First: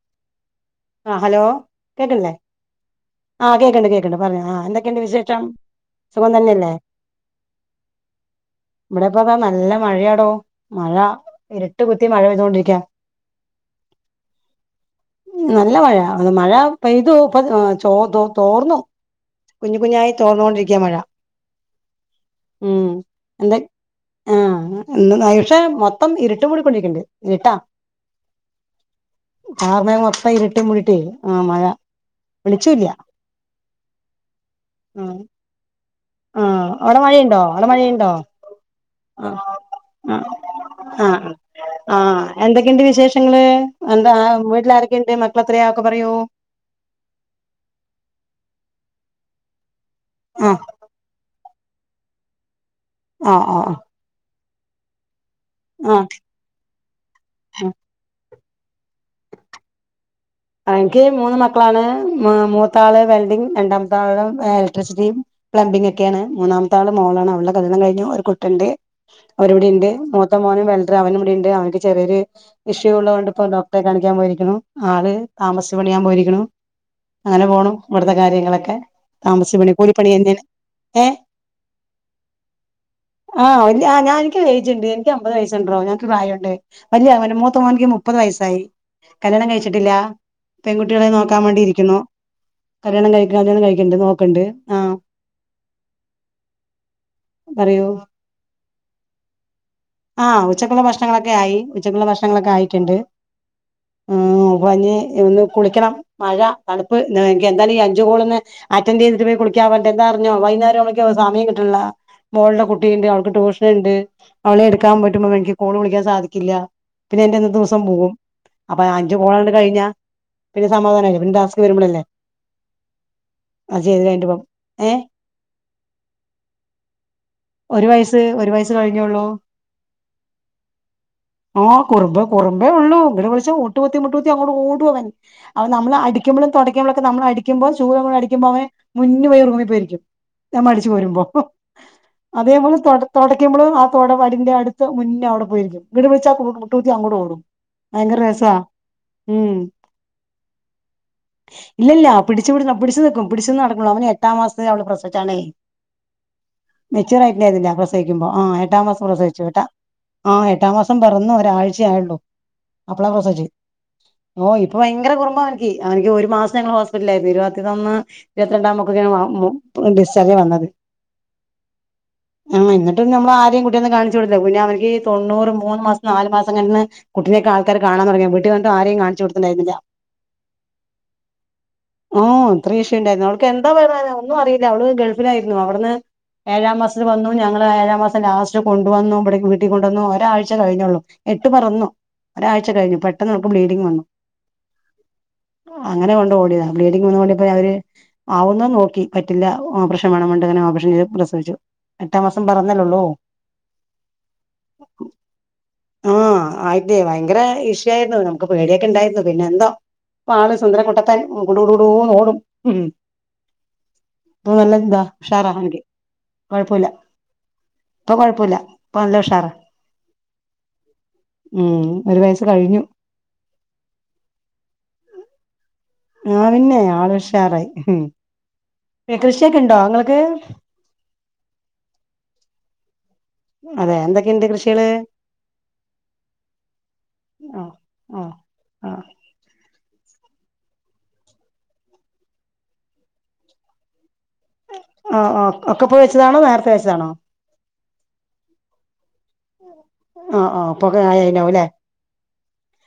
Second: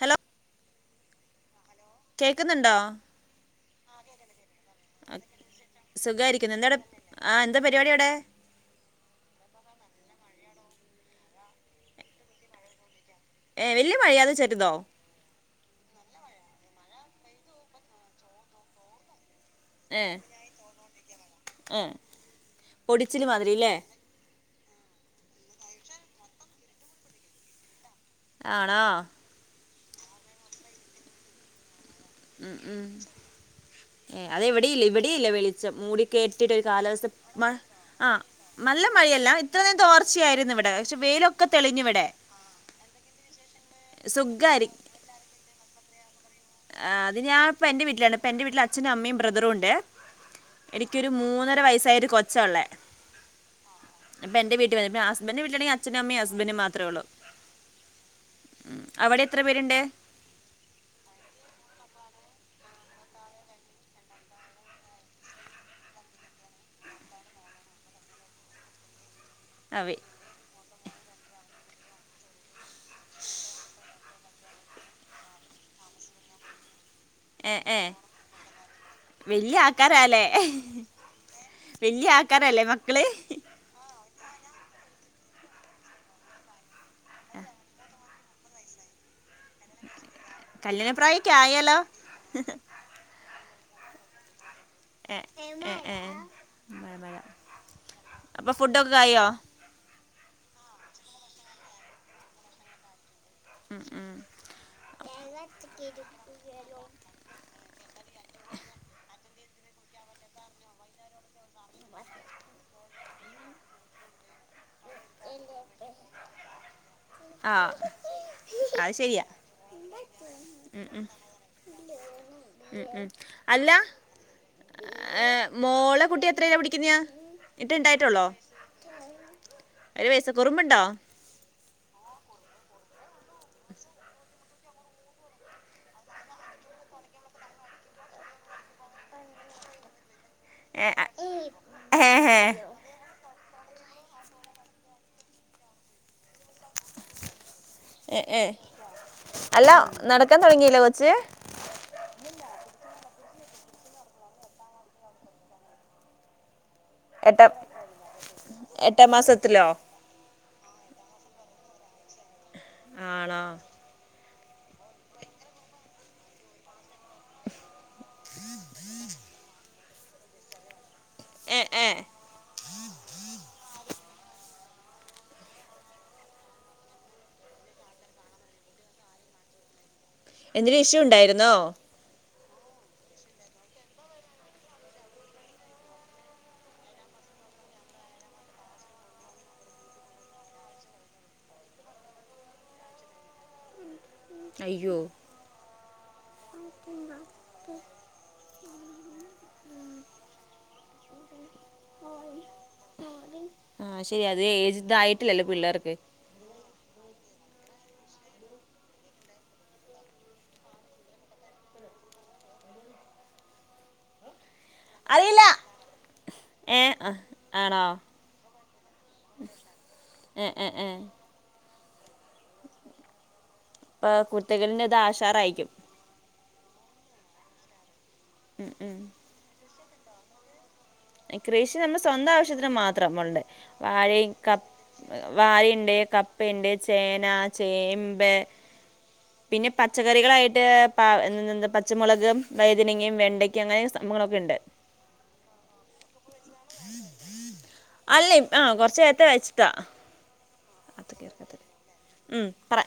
Hello. ആ hello കേക്കണ്ല്ലേ കേൾക്കുന്നുണ്ടോ ആഹ് കേക്ക്ണ്ട് കേക്ക്ണ്ട് പറി ആ. എന്തൊക്കെണ്ട് വിശേഷം സുഖമായിരിക്കുന്നു സുഖതന്നെയല്ലേ? എന്താടെ ആ എന്താ പരിപാടി അവിടെ ഇവിടെപ്പത നല്ല മഴയാടോ മഴ ഇരട്ട് കുത്തി മഴ പെയ്തൊണ്ടിരിക്ക. വല്ലിയ മഴായ ചേറുതോ? നല്ല മഴ അത് മഴ പെയ്തു ഇപ്പോ ചൊ തൊ തോർന്നു. കുഞ്ഞു കുഞ്ഞായി തോർന്നൊണ്ടിരിക്യാ മഴ. പൊടിച്ചില് മാതിരില്ലേ.? ന്ന് നായ്ഷേ മൊത്തം ഇരുട്ട് മൂടി കൊണ്ടിരിക്ക്ണ്ട് ഇരിട്ടാ. ആണോ.? ആർമേഘ മൊത്തം ഇരുട്ട് മുടീട്ടേ ആ മഴ. ഉം ഉം. വെളിച്ചൂല്ല ഏ അതെ ഇവിടെയില്ല ആഹ് ഇവിടെയില്ല വെളിച്ചം മൂടി കേട്ടിട്ടാ ഒരു ആഹ് അവിടെ കാലാവസ്ഥ മഴയുണ്ടോ മ അവിടെ ആ മഴയുണ്ടോ മ നല്ല മഴയല്ല ഇത്ര നെ ആഹ് തോർച്ചയായിരുന്നു ഇവിടെ പക്ഷെ ആഹ് ആഹ് വെയിലൊക്കെ തെളിഞ്ഞു ഇവിടെ. ആഹ് എന്തൊക്കെയുണ്ട് വിശേഷങ്ങള് എന്താ സുഖമായിരി വീട്ടില ആാരൊക്കെയുണ്ട് മക്കള എത്രയാ ഒക്കെ പറയു? അത് ഞാൻപ്പ എന്റെ വീട്ടിലാണ്. എന്റെ വീട്ടിൽപ്പ അച്ഛനും അമ്മയും ബ്രദറുണ്ടെ. ആഹ് എനിക്കൊരു മൂന്നര വയസായ ഒര് കൊച്ച ഒള്ളെ അ ആ ഹ അപ്പൊ എന്റെ വീട്ടിൽ വരും ഹസ്ബന്റെ വീട്ടിലാണെ അച്ഛനും അമ്മയും അസ്ബന്റും മാത്രേ ഒള്ളൂ ഉം അവിടെ എത്ര പേര്ണ്ട് അ എൻക്ക് മൂന്ന് മക്കളാണ് മ മൂത്താള് വെൽഡിങ്ങ് രണ്ടാമത്താള് എലക്ട്രിസിറ്റിം പ്ലംബിങ്ങൊക്കേണ് മൂന്നാമത്താള് മോളാണ് അവൾടെ കല്യാണം കഴിഞ്ഞു ഒരു കുട്ടിണ്ട് ആ അവരിവടെണ്ട് വെ- മൂത്ത മോന് വെൽഡ്റ് അവൻ ഇവിടെണ്ട് അവന്ക് ചെറിയൊരു ഷ് ഇഷ്യൂള്ളതോണ്ട്പ്പോ ഡോക്ടറെ കാണിക്കാൻ പോയേക്ക്ണു ആള് താമസിച്ച് പണിയാൻ പോയിരിക്ക്ണു അങ്ങനെ ഏ പോണു ഏ ഇവിടത്തെ കാര്യങ്ങളെക്കെ വലിയ താമസിച്ച് പണി കൂലിപ്പണിയന്നെയാണ് ഏ വല്യ ആൾക്കാരാല്ലേ മക്കള് ക്ക് ഏജ്ണ്ട് എൻക്ക് അമ്പത് വയസുണ്ടെടോ ഞങ്ങക്ക് പ്രായണ്ട് വല്യ മൂത്ത മോൻക് മുപ്പത് വയസ്സായി കല്യാണം കഴിച്ചിട്ടില്ല പെൺകുട്ടികളെ കല്യാണപ്രായമൊക്കെ നോക്കാൻ ആയാലോ വേണ്ടിയിരിക്കുന്നു കല്യാണം കഴി കല്യാണം കഴിക്ക്ണ്ട് നോക്ക്ണ്ട് ആഹ് ഏ ഏ ഏ മഴ മഴ പറയൂ അപ്പൊ ഫുഡൊക്കെകായോ ആഹ് ഉച്ചക്കുള്ള ഭക്ഷണങ്ങളൊക്കെ ആയി ഉച്ചക്കുള്ള ഭക്ഷണങ്ങളൊക്കെ ആയിട്ട്ണ്ട് ഉം ഉം ഉം പനി ഇന്ന് കുളിക്കണം മഴ തണുപ്പ് എനിക്ക് എന്തായാലും ഈ അഞ്ചുകോളൊന്ന് അറ്റൻഡ്യ്തിട്ട് പോയി കു [unintelligible] എന്താർഞ്ഞോ വൈന്നേരാവുമ്പേക്ക് സമയം കിട്ട്ണില്ല മോൾടെ കുട്ടിയ്ണ്ട് അവൾക്ക് ട്യൂഷന്ണ്ട് [unintelligible] പറ്റുമ്പ എനിക്ക് കോള് വിളിക്കാൻ സാധിക്കില്ല പിന്നെ ആ എന്റിന്നത്തൂസം പോകും അപ്പൊ അത് അഞ്ചു ശരിയാ കോളങ്ങട്ട് കഴിഞ്ഞ പിന്നെ സമാധാനയിലെ പിന്നെ ടാസ്ക് വര്മ്പളല്ലെ ഉം ഉം അല്ല ഏ ഏഹ് മോളെ കുട്ടി എത്രയില പഠിക്ക്ന്ന്യാ ഒരു വയസ്സ് ഒര് വയസ്സ് കഴിഞ്ഞൊള്ളൂ ഒര് വയസ് കുറുമ്പ്ണ്ടോ ആ കുറുമ്പ് കുറുമ്പേ ഒള്ളൂ ഇങ്ങട്ട് വിളിച്ച മുട്ടു കുത്തി മുട്ടു കുത്തി അങ്ങോട്ട് ഓടും അവൻ അവൻ നമ്മള് അടിക്ക്മ്പളും താെടക്ക്മ്പളും ഒക്കെ നമ്മള അടിക്കുമ്പോ ചൂലും കൊണ്ടടിക്കുമ്പോ അവന് മുന്നി പോയി റൂമി പോയിരിക്കും ഞമ്മ ഏ, അടിച്ച് ആ. വാരുമ്പോ ഏ, ഏ. അതേപോലെ തൊട തൊടക്കുമ്പളും ആ തൊട വ ടിന്റെ അട്ത്ത് മുന്നേ അവിടെ പോയിരിക്കും ഇങ്ങട്ട് വിളിച്ച കു മുട്ട് കുത്തി അങ്ങോട് ഓടും ഏ, ഭയങ്കര ഏ. രസാ ഉം അല്ല നടക്കാൻ തുടങ്ങിയില്ലേ കൊച്ച് ഇല്ല ഇല്ല പിടിച്ച പിടിച്ച പിടിച്ച് നിക്കും പിടിച്ച്ന്ന് നടക്കുള്ളൂ അവനെ എട്ടാം മാസത്തെ അവള് പ്രസവിച്ചാണെയ് മെച്വർ എട്ടാം ആയിട്ടുണ്ടായിന്നില പ്രസവിക്കുമ്പോ ആഹ് എട്ടാം മാസം പ്രസവിച്ചു കെട്ടാ ആഹ് എട്ടാം മാസ് പെറന്ന് ഒരാഴ്ചെയായെള്ളൂ അപ്പളാ ആണോ പ്രസവിച്ചെ ഓ ഇപ്പ ഭയങ്കര കുറുമ്പ അവനിക്ക് അവനിക്ക് ഒരു മാസം ഞങ്ങള് ഹോസ്പിറ്റൽലായിരുന്നു ഇര്പത്തിനൊന്ന് ഇര്പത്തിരണ്ടാമക്കെ [unintelligible] ഉം പ്പ ഡിസ്ചാർജ് ആ വന്നത് എ ഏ ആ എന്നിട്ടും നമ്മളാദ്യം കു കാണിച്ച് കൊട്ത്തില പിന്നെ അവൻക്ക് തൊണ്ണൂറ് മൂന്ന് മാസം നാല് മാസം കഴിഞ്ഞിട്ടാണ് കുട്ടിനെക്കെ ആൾക്കാ കാണാ തുടങ്ങിയത് വീട്ടി വന്നിട്ട് ആരേം കാൺച്ച് കൊട്ത്ത്ണ്ടായ്ര്ന്ന്ല എന്തേലും ഇഷ്യു ഉണ്ടായിര്ന്നോ ണ്ടായിര്ന്നു അവൾക്ക് എന്താ പറയ ഒന്നും അറിയില്ല അവള് ഗൾഫിലായിരുന്നു അവ്ട്ന്ന് ഏഴാം മാസത്തില് വന്നു ഞങ്ങള് ഏഴാം മാസം ലാസ് കൊണ്ട് വന്നു ഇവിടേക്ക് വീട്ടി കൊണ്ടന്നു ഒരാഴ്ച കഴിഞ്ഞൊള്ളൂ എട്ട് പെറന്നു ഒരാഴ് കഴിഞ്ഞു പെട്ടെന്നോൾക്ക് ബ്ലീഡിങ് വന്നു അയ്യോ അങ്ങനെ കൊണ്ട് ഓടിയതാ ബ്ലീഡിങ്ങ് വന്നതോണ്ട് ഇപ്പ അവര് ആവുന്നത് നോക്കി പറ്റില്ല ഓപ്പറേഷൻ വേണം പർനിട്ട്ങ്ങനെ ഓപ്പറേഷൻ ചെയ്ത് പ്രസവിച്ചു എട്ടാം മാസം പെറന്നല്ലെ ഒള്ളൂ ആഹ് ശെരി അത് ഏജ് ഇതായിട്ടില്ലല്ലോ പിള്ളേർക്ക് അതെ ഭയങ്കര ഇഷ്യൂ ആയിരുന്നു നമുക്ക് പേടിയൊക്കെ ഉണ്ടായിരുന്നു പിന്നെ എന്തോ ഇപ്പൊ ആള് സുന്ദരകുട്ടപ്പൻ കുടു കുടു കുടൂ ന്ന് ഓടും ഇപ്പൊ നല്ല ഇതാ അറിയില്ല ഉഷാറാ അവന്ക് ഏ കൊഴപ്പല്ല ആ ആണോ [unintelligible] ഇപ്പൊ കൊഴപ്പല്ല നല്ല ഉഷാറ ഏ ഏ ഏ ഉം ഒരു വയസ് കഴിഞ്ഞു ഇപ്പൊ കുര്ത്തകേടിന് ഇതാ ഉഷാറായിരിക്കും ആ പിന്നെ ആൾ ഉഷാറായി ഉം ഉം ട്ടോ ഇങ്ങള്ക്ക് കൃഷി നമ്മുടെ സ്വന്തം ആവശ്യത്തിന് മാത്രംമുണ്ട് അതെ വാഴേം എന്തൊക്കെയുണ്ട് ക കൃഷികള് വാഴയെണ്ട് കപ്പയെണ്ട് ചേന ആ ആ ചേമ്പ് ആ പിന്നെ പച്ചക്കറികളായിട്ട് പ എന്ന്ന്ന്ന്ത് പച്ചമുളക് വഴുതനങ്ങയും വെണ്ടയ്ക്കയും അങ്ങനെ സംഭങ്ങളൊക്കെണ്ട് ആ ആ ഒക്കെപ്പൊ വെച്ചതാണോ നേരത്തെ വെച്ചതാണോ അല്ല ആ കൊറച്ചു നേരത്തെ വെച്ചു താ ആ ആ ഇപ്പൊ കായായിണ്ടാവുംല്ലേ മ് പറ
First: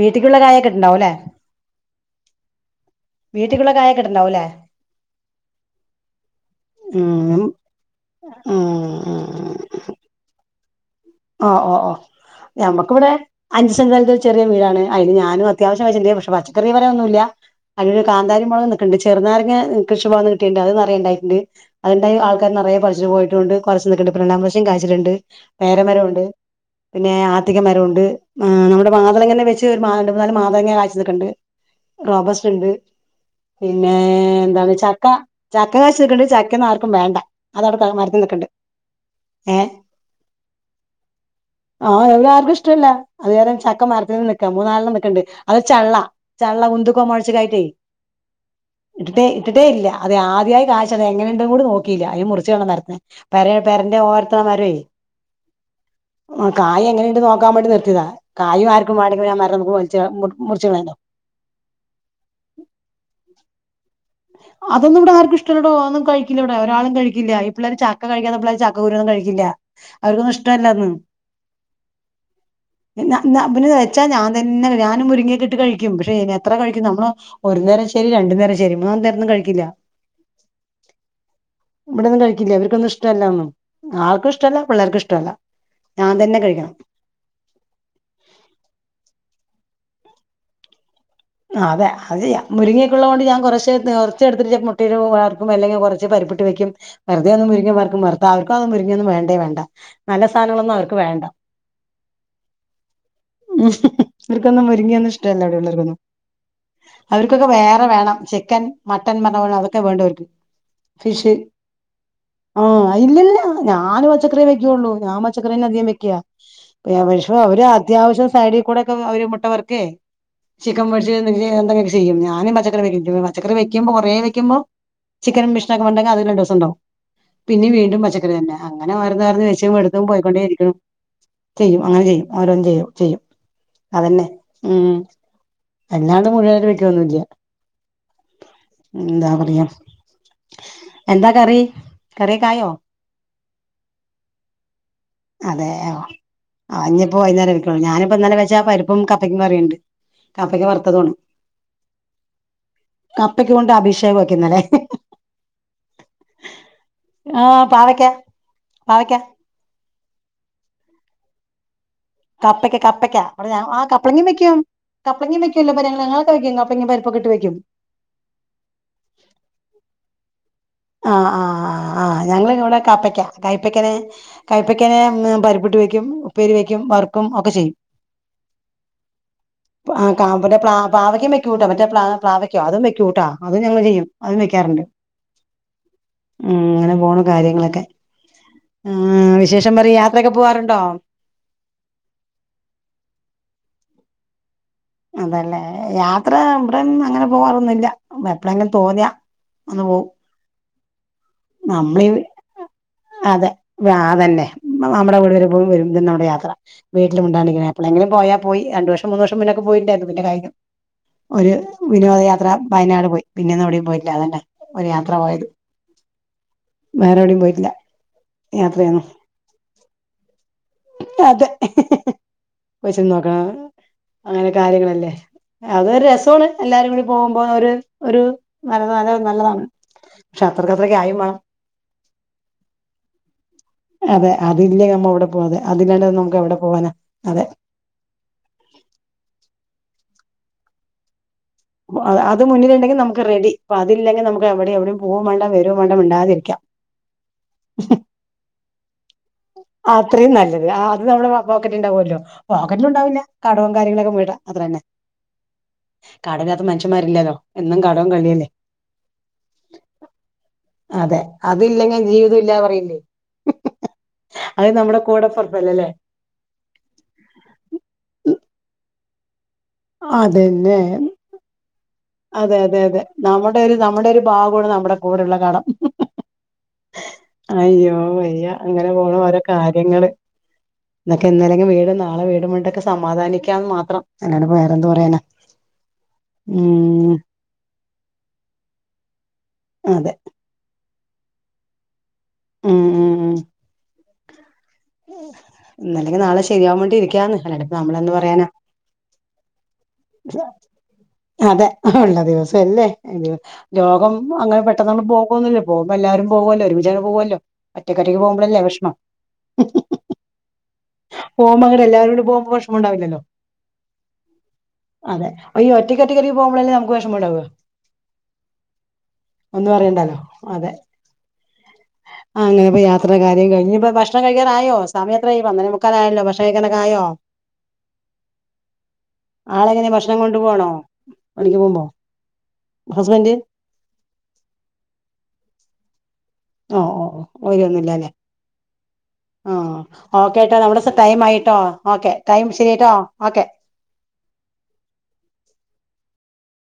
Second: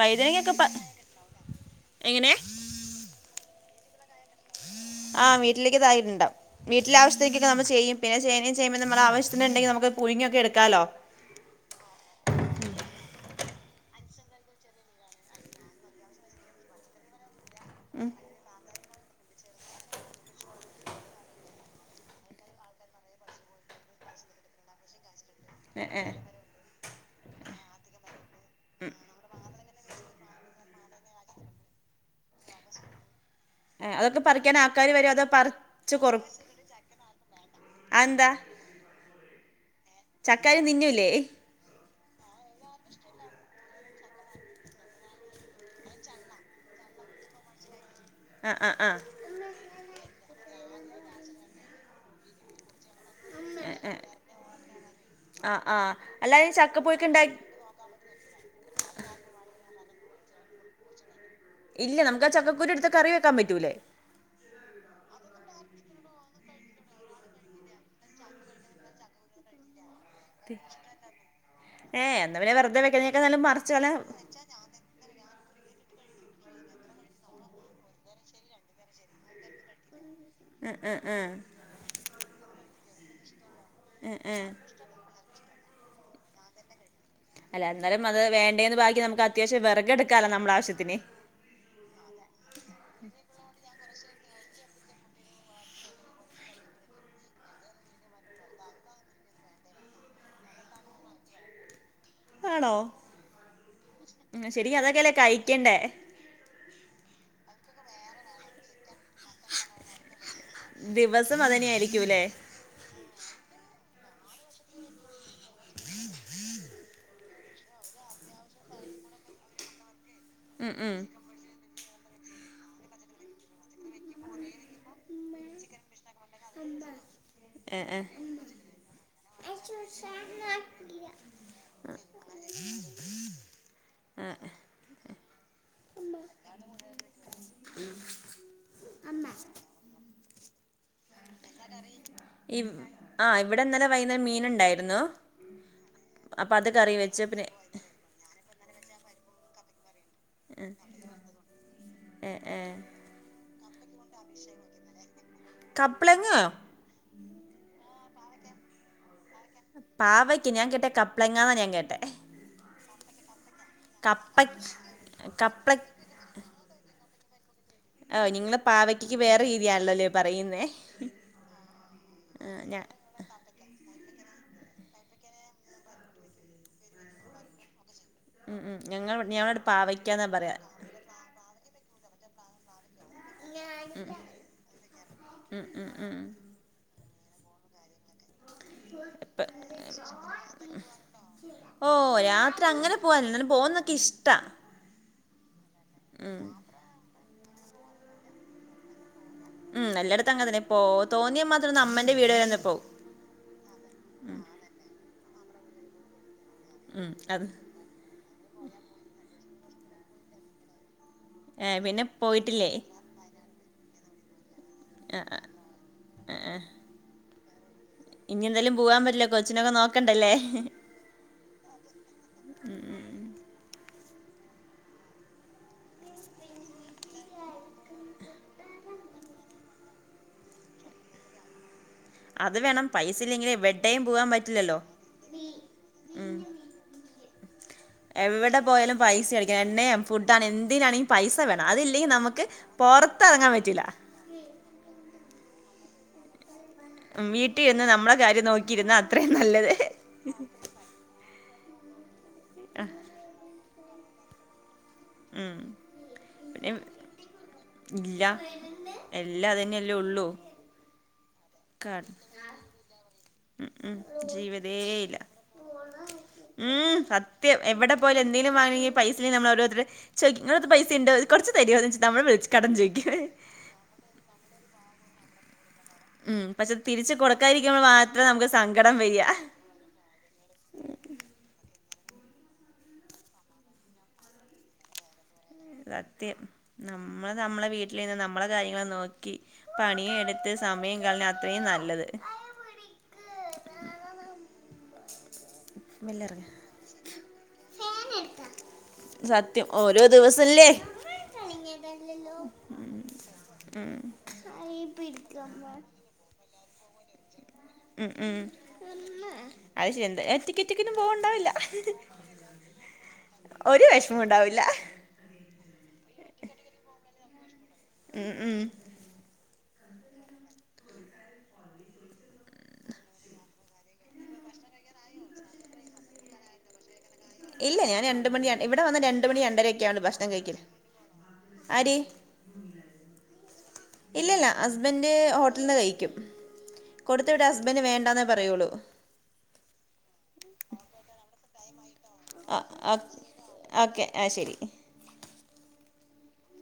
വഴുതനങ്ങയൊക്കെ പ ണ്ടാവൂലെ എങ്ങനെ വീട്ടിക്കുള്ള കായ കിട്ടുണ്ടാവുല്ലെ ആ വീട്ടിലേക്ക്തായിട്ടുണ്ടാവും വീട്ടിലെ ആവശ്യത്തേക്ക് ഉം ഉം നമ്മള് ചെയ്യും പിന്നെ ചേനയും ചേമ്പും നമ്മള് ആവശ്യത്തിനുണ്ടങ്കിൽ നമ്മുക്ക് പുഴുങ്ങിയൊക്കെ എടുക്കാലോ ഒ ഒ ഓ നമുക്കിവിടെ അഞ്ച് സെന്റിലൊരു ചെറിയ വീടാണ് അതിന് ഞാനും അത്യാവശ്യം വച്ചിട്ടുണ്ട് പക്ഷെ പച്ചക്കറി ന്ന് പറയാൻ ഒന്നുല്ല അതില് കാന്താരി മൊളക്ന്ന് ചെറുനാരങ്ങ കൃഷിഭവന്ന് കിട്ടിട്ടുണ്ട് അത് നിറയെ ഇണ്ടായിട്ടുണ്ട് അത് ണ്ടായ ആൾക്കാര് നിറയെ പറിച്ചു പോയിട്ടൊണ്ട് കൊറ ശ് ചെയ്തിട്ടുണ്ട് പ്പം രണ്ടാം കൊല്ലം കായ്ച്ചിട്ടുണ്ട് [unintelligible] എ എ ഏ പേരമരമുണ്ട് പിന്നെ ആത്തിക്ക മരവൊണ്ട് നമ്മുടെ മാതളങ്ങനെ വെച്ച് റ്റ് മാണ്ടവ് കാലം മാതളങ്ങ കായ്ച്ച് നിക്കണ്ട് റോബസറ്റയിണ്ട് ഏഹ് പിന്നെ അതൊക്കെ പറിക്കാൻ എന്താണ് ആൾക്കാര് ചക്ക വരോ അതോ ചക്ക പറിച്ച് കാശ്ച് കൊറു നിക്കണ്ട് ചക്കയൊന്നും ആർക്കും വേണ്ട അത്അവിടെ മരത്തി നിക്കണ്ട് ഏ ചക്കാരും തിന്നുല്ലേ ആ ഇവിടെ ആർക്കും ഇഷ്ടയില്ല അത് വരെ ചക്കമരത്തില് നിക്ക മൂന്നാലണം നിക്കണ്ട് അത് ചള്ള ചള്ള കു മുന്തുക്കോ മൊഴച്ച്തായിട്ടേ ആഹ് ആഹ് ആഹ് ഇട്ടിട്ടേ ഇട്ടിട്ടേ ഇല്ല അത് ആദ്യായി കായ്ച്ചതെങ്ങനെയെണ്ട്ന്ന് കൂടി നോക്കിയില്ല അയിന് മുറിച്ച് വേണം നെരത്താൻ പെരേ ഏഹ് പെരേന്റെ ഏഹ് ഓരത്താമരേ ആഹ് ആഹ് അല്ലാതെ ആ ഈ കായ് ചക്കപ്പുഴുക്ക് എങ്ങനെണ്ട് ഇണ്ടാ നോക്കാൻ വേണ്ടി നിർത്തിയതാ കായും ആർക്കും വേണ്ടെങ്കിൽ പിന്നെ ആ മരം മുക്ക് വലിച്ച മുറിച്ച് കളയാലോ ഇല്ല നമുക്ക് ആ ചക്കക്കുരു എടുത്ത് കറി വെക്കാൻ പറ്റൂലേ അതൊന്നും ഇവിടെ ആർക്കും ഇഷ്ടല്ല ഡോ ഒന്നും കഴിക്കില്ലവിടെ ഒരാളും കഴിക്കില്ല പിള്ളേര് ചക്ക കഴിക്കാതെ പിള്ളേര് ചക്കകുരുവൊന്നും കഴി ക്കില്ല അവർക്കൊന്നും ഇഷ്ടല്ലന്ന് ഏഹ് എന്നാ പിന്നെ വെറുതെ ഞാ വെക്കുന്നതിനേക്കാൾ ഞാ നല്ലത് പിന്നെ മറിച്ച് കളയാ വെച്ചാ ഞാൻ തന്നെ ഞാനും മുരിങ്ങക്കെ ഇട്ട് കഴി ക്കും പക്ഷെ എത്ര കഴിക്കും നമ്മള് ഒരു നേരം ശരി രണ്ടു നേരം ശരി മൂന്ന് നേരൊന്നും കഴിക്കില്ല ഏഹ് ഏഹ് ഏഹ് ഇവിടൊന്നും കഴിക്കില്ല അവർക്കൊന്നും ഇഷ്ടല്ല ഒന്നും ഏഹ് ആൾക്കും ഏഹ് ഇഷ്ടമല്ല പിള്ളേർക്കും ഇഷ്ടമല്ല ഞാൻ തന്നെ കഴിക്കണം അല്ല എന്നാലും അത് വേണ്ടേന്ന് ബാക്കി നമുക്ക് അത്യാവശ്യം വിറകെടുക്കാലോ നമ്മളാവശ്യത്തിന് ആ അതെ അത് ചെയ്യാ മുരുങ്ങക്കുള്ളതുകൊണ്ട് ഞാൻ കുറെശ്ശെ കൊറച്ച് എടുത്തിട്ട് മുട്ടയില്വറക്കും അല്ലെങ്കി കൊറച്ച് പരിപ്പിട്ട് വെക്കും വെറുതെയങ്ങ് മുരിങ്ങ വറക്കും വറുത്ത അവർക്കും അതൊ ന്നും വേണ്ടേ വേണ്ട നല്ല സാധനങ്ങളൊന്നും അവർക്ക് വേണ്ട ആണോ ഉം ഇവർക്കൊന്നും ശരിക്കും അതൊക്കെയല്ലേ മുരിങ്ങയൊന്നും ഇഷ്ടല്ല കഴിക്കണ്ടേ ഇവിടെയുള്ളോർക്കൊന്നും അവർക്കൊക്കെ വേറെ വേണം ചിക്കൻ മട്ടൻപറഞ്ഞോണം അതൊക്കെ വേണ്ടേ ഫിഷ് ദിവസം അതന്നെയായിരിക്കൂല്ലേ [unintelligible] ഓ ഇല്ലില്ല ഞാൻ പച്ചക്കറിയെ വെക്കുള്ളൂ ഞാൻ പച്ചക്കറിനെ അധികം വെക്കാ വിഷം അവര് അത്യാവശ്യം സൈഡിൽ കൂടൊക്കെ അവര് മുട്ടവർക്കേ ഉം ക്കാൻ ഉം പൊരിച്ചത് ഇന്ന് [unintelligible] വകയാ ത്തിയും ഞാനും പച്ചക്കറി വെക്കും പച്ചക്കറി വെക്കുമ്പോ കൊറേ വെക്കുമ്പോ ചിക്കൻ [unintelligible] ഒണ്ടെങ്കി അത് രണ്ടോസംണ്ടാവും പിന്നെ ഏഹ് വീണ്ടും ഏഹ് പച്ചക്കറി തന്നെ അങ്ങനെ അറിഞ്ഞ് അറിഞ്ഞ് വെച്ചും എടുത്തും പോയിക്കൊണ്ടേ ഇരിക്കും ചെയ്യും അങ്ങനെ ചെയ്യും ആരേന്തോ ചെയ്യും അതന്നെ ആഹ് മ അല്ലാണ്ട് മുരിങ്ങെല വെക്കൊന്നുല്ല ന്താ പറയാ എന്താ കറി ഇ കറിയൊക്കായോ ആഇവിടെ ന്നലെ വൈകുന്നേരം മീനിണ്ടായിരുന്നു അതെയൊ ആ ഞ്ഞിപ്പോ പിന്നെ വൈന്നേരം വിളിക്കൊള്ളു ഞാനിപ്പോ ഇന്നലെ വെച്ചാ പരിപ്പും കപ്പയ്ക്കും കറിണ്ട് കപ്പക്ക വറുത്തതാണ് ഏഹ് ഏഹ് കപ്പക്ക കൊണ്ട് അഭിഷേകം വെക്കുന്നല്ലേ കപ്പ്ളങ്ങയോ ആ പാവക്ക പാവക്ക പാവക്കെ ഞാൻ കേട്ടെ കപ്പ്ളങ്ങാ ന്നാ ഞാൻ കേട്ടെ കപ്പക്ക കപ്പക്ക വടെ ഞാ ആ കപ്പങ്ങിം കപ്പ വെക്കും കപ്പങ്ങിം കപ്പ്ള വെക്കല്ലോ പല ഞങ്ങളാ കപ്പങ്ങിം പരിപ്പ് പ്പൊക്കിട്ട് വെക്കും ഓ നിങ്ങള് പാവക്കക്ക് വേറെ രീതിയാണല്ലൊലെ പറയുന്നേ ആ ആ ആ ആഹ് ഞങ്ങളിവിടെ ഞാ കാപ്പക്ക കയ്പ്പക്കനെ കൈപ്പക്കനെ മ് പരിപ്പിട്ട് വെക്കും ഉപ്പേരി വെക്കും വർക്കും ഒക്കെ ചെയ്യും ഉം ഉം ഞങ്ങള്‌വ്ട് ഞാവട് പാവയ്ക്കാന്നാ പറയാ പ്ലാവ് പാവക്ക അതു വെക്കൂട്ടൊ അതും ഞങ്ങള് ചെയ്യും അതും വെക്കാറുണ്ട് ഉം ഉം ഉം ങ്ങനെ പോണ് കാര്യങ്ങളൊക്കെ ഉം ഇപ്പ വിശേഷം പറയ് യാത്രയൊക്കെ പോവാറുണ്ടോ? ഓ രാത്രി അങ്ങനെ പോയൽ ന്നാലും പോവ്ന്ന്ക്ക് ക്കിഷ്ട അതല്ലേ യാത്ര ബ്ടെന്നു അങ്ങനെ പോവാറൊന്നുല്ല എപ്പളെങ്കിലും തോന്നിയാ ഒന്ന് ഉം പോവും എല്ലായ്ടത്തു അങ്ങൻ തന്നെ പോ തോന്നിയാൽ മാത്രം ഒന്ന് നമ്മളീ അമ്മന്റെ വീട് വരെ ഒന്ന് പോവും അതെ വാവല്ലെ നമ്മടെ വീട് വരെ മോൻ വരുമ്പൊരു നട യാത്ര ഉം വീട്ടില് അത് മുണ്ടാണ്ടിങ്ങനെ എപ്പളേങ്കിലും പോയാ പോയി രണ്ടു വർഷം മൂന്ന് വർഷ് മ്മിനൊക്കെ പോയിണ്ടായിരുന്നു പിന്നെ കായികം ഒരു ഏ പിന്നെ വിനോദയാത്ര പോയിട്ടില്ലേ വയനാട് പോയ് പിന്നെന്നും എവ്ടീം പോയിറ്റില്ല അതെന്നെ ഒരു യാത്ര ആ ആ പോയത് വേറെ എവിടിം പോയ്റ്റില്ല ഇനി എന്തായാലും പോവാൻ പറ്റില്ല കൊച്ചിനൊക്കെ നോക്കണ്ടല്ലേ അതെ കൊച്ചിനെ നോക്കണം അങ്ങനെ കാര്യങ്ങളല്ലേ അതൊരു രസാണ് എല്ലാരും കൂടി പോവുമ്പോ ഒരു ഒരു നല്ല നല്ല നല്ലതാണ് ക്ഷെ അത്രക്കത്ര കായിം വാണം അത് വേണം പൈസ ഇല്ലെങ്കിൽ എവടേം പോവാൻ പറ്റില്ലല്ലോ അതിലാണ്ട നമുക്ക് എവിടെ പോവാനാ അതെ എവ്വടെ പോയാലും പൈസ അടിക്ക എണ്ണെം ഫുഡാണ് എന്തിനാണിം പൈസ് വ അ അത് മുന്നില്ണ്ടെങ്കി നമുക്ക് റെഡി പ്പ പറ്റില്ല അതില്ലെങ്കി നമുക്ക് എവിടി എവിടിം പോവും വേണ്ട വെ രും വാണ്ട മുണ്ടാതിരിക്ക ഉം വീട്ടീര്ന്ന് നമ്മള കാര്യം നോക്കിയിര്ന്ന അത്രീം നല്ലത് [unintelligible] ണ്ടാവൊല്ലോ ആ, പോക്കറ്റ്ല് ഉണ്ടാവൂല കടോം കാര്യങ്ങളൊക്കെ വീട്ടാ അതിനന്നെ ഉം എം എന്നും കടവും ഇല്ല കളിയല്ലേ എല്ലാതന്നെല്ലേ ഉള്ളു അതെ അതില്ലെങ്കി ജീവിത ഇല്ലാ പറയില്ലേ ഉം ഉം അത് ജീവിതേ നമ്മുടെ ഇല്ല കൂടപ്പറപ്പല്ലെലെ ഉം സത്യം എവടെ പോയാലു എന്തെലും വാങ്ങിയും പൈസല്ലെയ് നമ്മൾ ഓരോര്‌ത്തര് ചൊയ്ക് ങ്ങളട്ത്ത് അതന്നെ പൈസിണ്ടൊ കൊർച്ച് തരോ ന്ന് ച്ച് അതെ അതെ അതെ നമ്മുടെ ഒരു നമ്മുടെ ഒരു ഭാഗവാണ് നമ്മുടെ കൂടെള്ള കടം ഉം പക്ഷെ തിരിച്ച് കൊടുക്കാതിരിക്കുമ്പോൾ അയ്യോ മാത്രം വയ്യ നമുക്ക് അങ്ങനെ സങ്കടം പോണ് വരിക ഓരോ കാര്യങ്ങള് ന്നെക്കെ ഇന്നല്ലെങ്കിം വീട് നാളെ വീടും പർണ്‌ട്ടൊക്കെ സമാധാനിക്കാന്ന് മാത്രം എല്ലാണ്ടപ്പൊ വേറെന്തു പറയാന സത്യം നമ്മള് നമ്മളെ വീട്ടിൽ നിന്ന് നമ്മളെ കാര്യങ്ങള് നോ ക്കി അതെ പണിയെട്ത്ത് സമയം കൾണ അത്രീം നല്ലത് ഉം ഉം ഉം ഇന്നല്ലെങ്കിൽ നാളെ വെല്ലറങ്ങ ശരിയാവാൻ വേണ്ടി ഇരിക്കാന്ന് അല്ലാണ്ടപ്പ നമ്മൾ എന്ത് പറയാനാ സത്യം ഓരോ ദിവസല്ലേ അതെ ഒള്ള ദിവസല്ലേ [unintelligible] ഉം രോഗം അങ്ങനെ പെട്ടെന്നങ്ങ് പോകൊന്നുല്ല പോമ്പെല്ല ല്ലാരും പോവല്ലെ ഒരുമിച്ചങ്ങ് പോവല്ലോ ഉം ഒറ്റക്കൊറ്റക്ക് ഉം പോവുമ്പളല്ലേ വെഷ്മം അത് ശരി എന്താ ടിക്കറ്റിനും പോവുമ്പോ പോകണ്ടാവില്ല അങ്ങട് എല്ലാരും കൂടെ പോമ്പോ വെഷ്മണ്ടാവൂലല്ലൊ ഒരു വെഷ്മോണ്ടാവില്ല അയ്യൊ ഒറ്റക്കൊറ്റക്ക് പോകുമ്പളല്ലേ നമുക്ക് വെഷമണ്ടാവ ഉം ഉം. ന്ന് പറയണ്ടല്ലോ അതെ. ആ അങ്ങനെ ഇപ്പോ യാത്ര കാര്യം കഴിഞ്ഞ് ഇപ്പോ ഭക്ഷണം കഴിക്കൻ ആയോ സമയെത്രായി പന്ത്രണ്ടേ മുക്കാലായല്ലോ ഭക്ഷണം കഴിക്കാനൊക്കായോ? ഇല്ല ഞാ രണ്ട് മണി ഇവിടെ വന്ന രണ്ട് മണി ആളെങ്ങനെ രണ്ടരൊക്കെയാണ് ഭക്ഷണം കൊണ്ടു കഴിക്കല് പോവാണോ പണിക്ക് പോവുമ്പോ ആര് ഇല്ലല്ല ഹസ്ബൻന്റ് ഹോട്ടല്ന്ന് കഴി ഓ ഓ ഓ വരൊന്നുല്ലല്ലെ. വേണ്ടാന്നേ പറയുള്ളൂ ആ ഓ കേട്ടാ നമ്മടെ സ ടൈം ആയിട്ടോ ഓക്കെ ടൈം ശരിയായിട്ടോ, ആ ഓക്കെ. ഓക്കെ ആ ശരി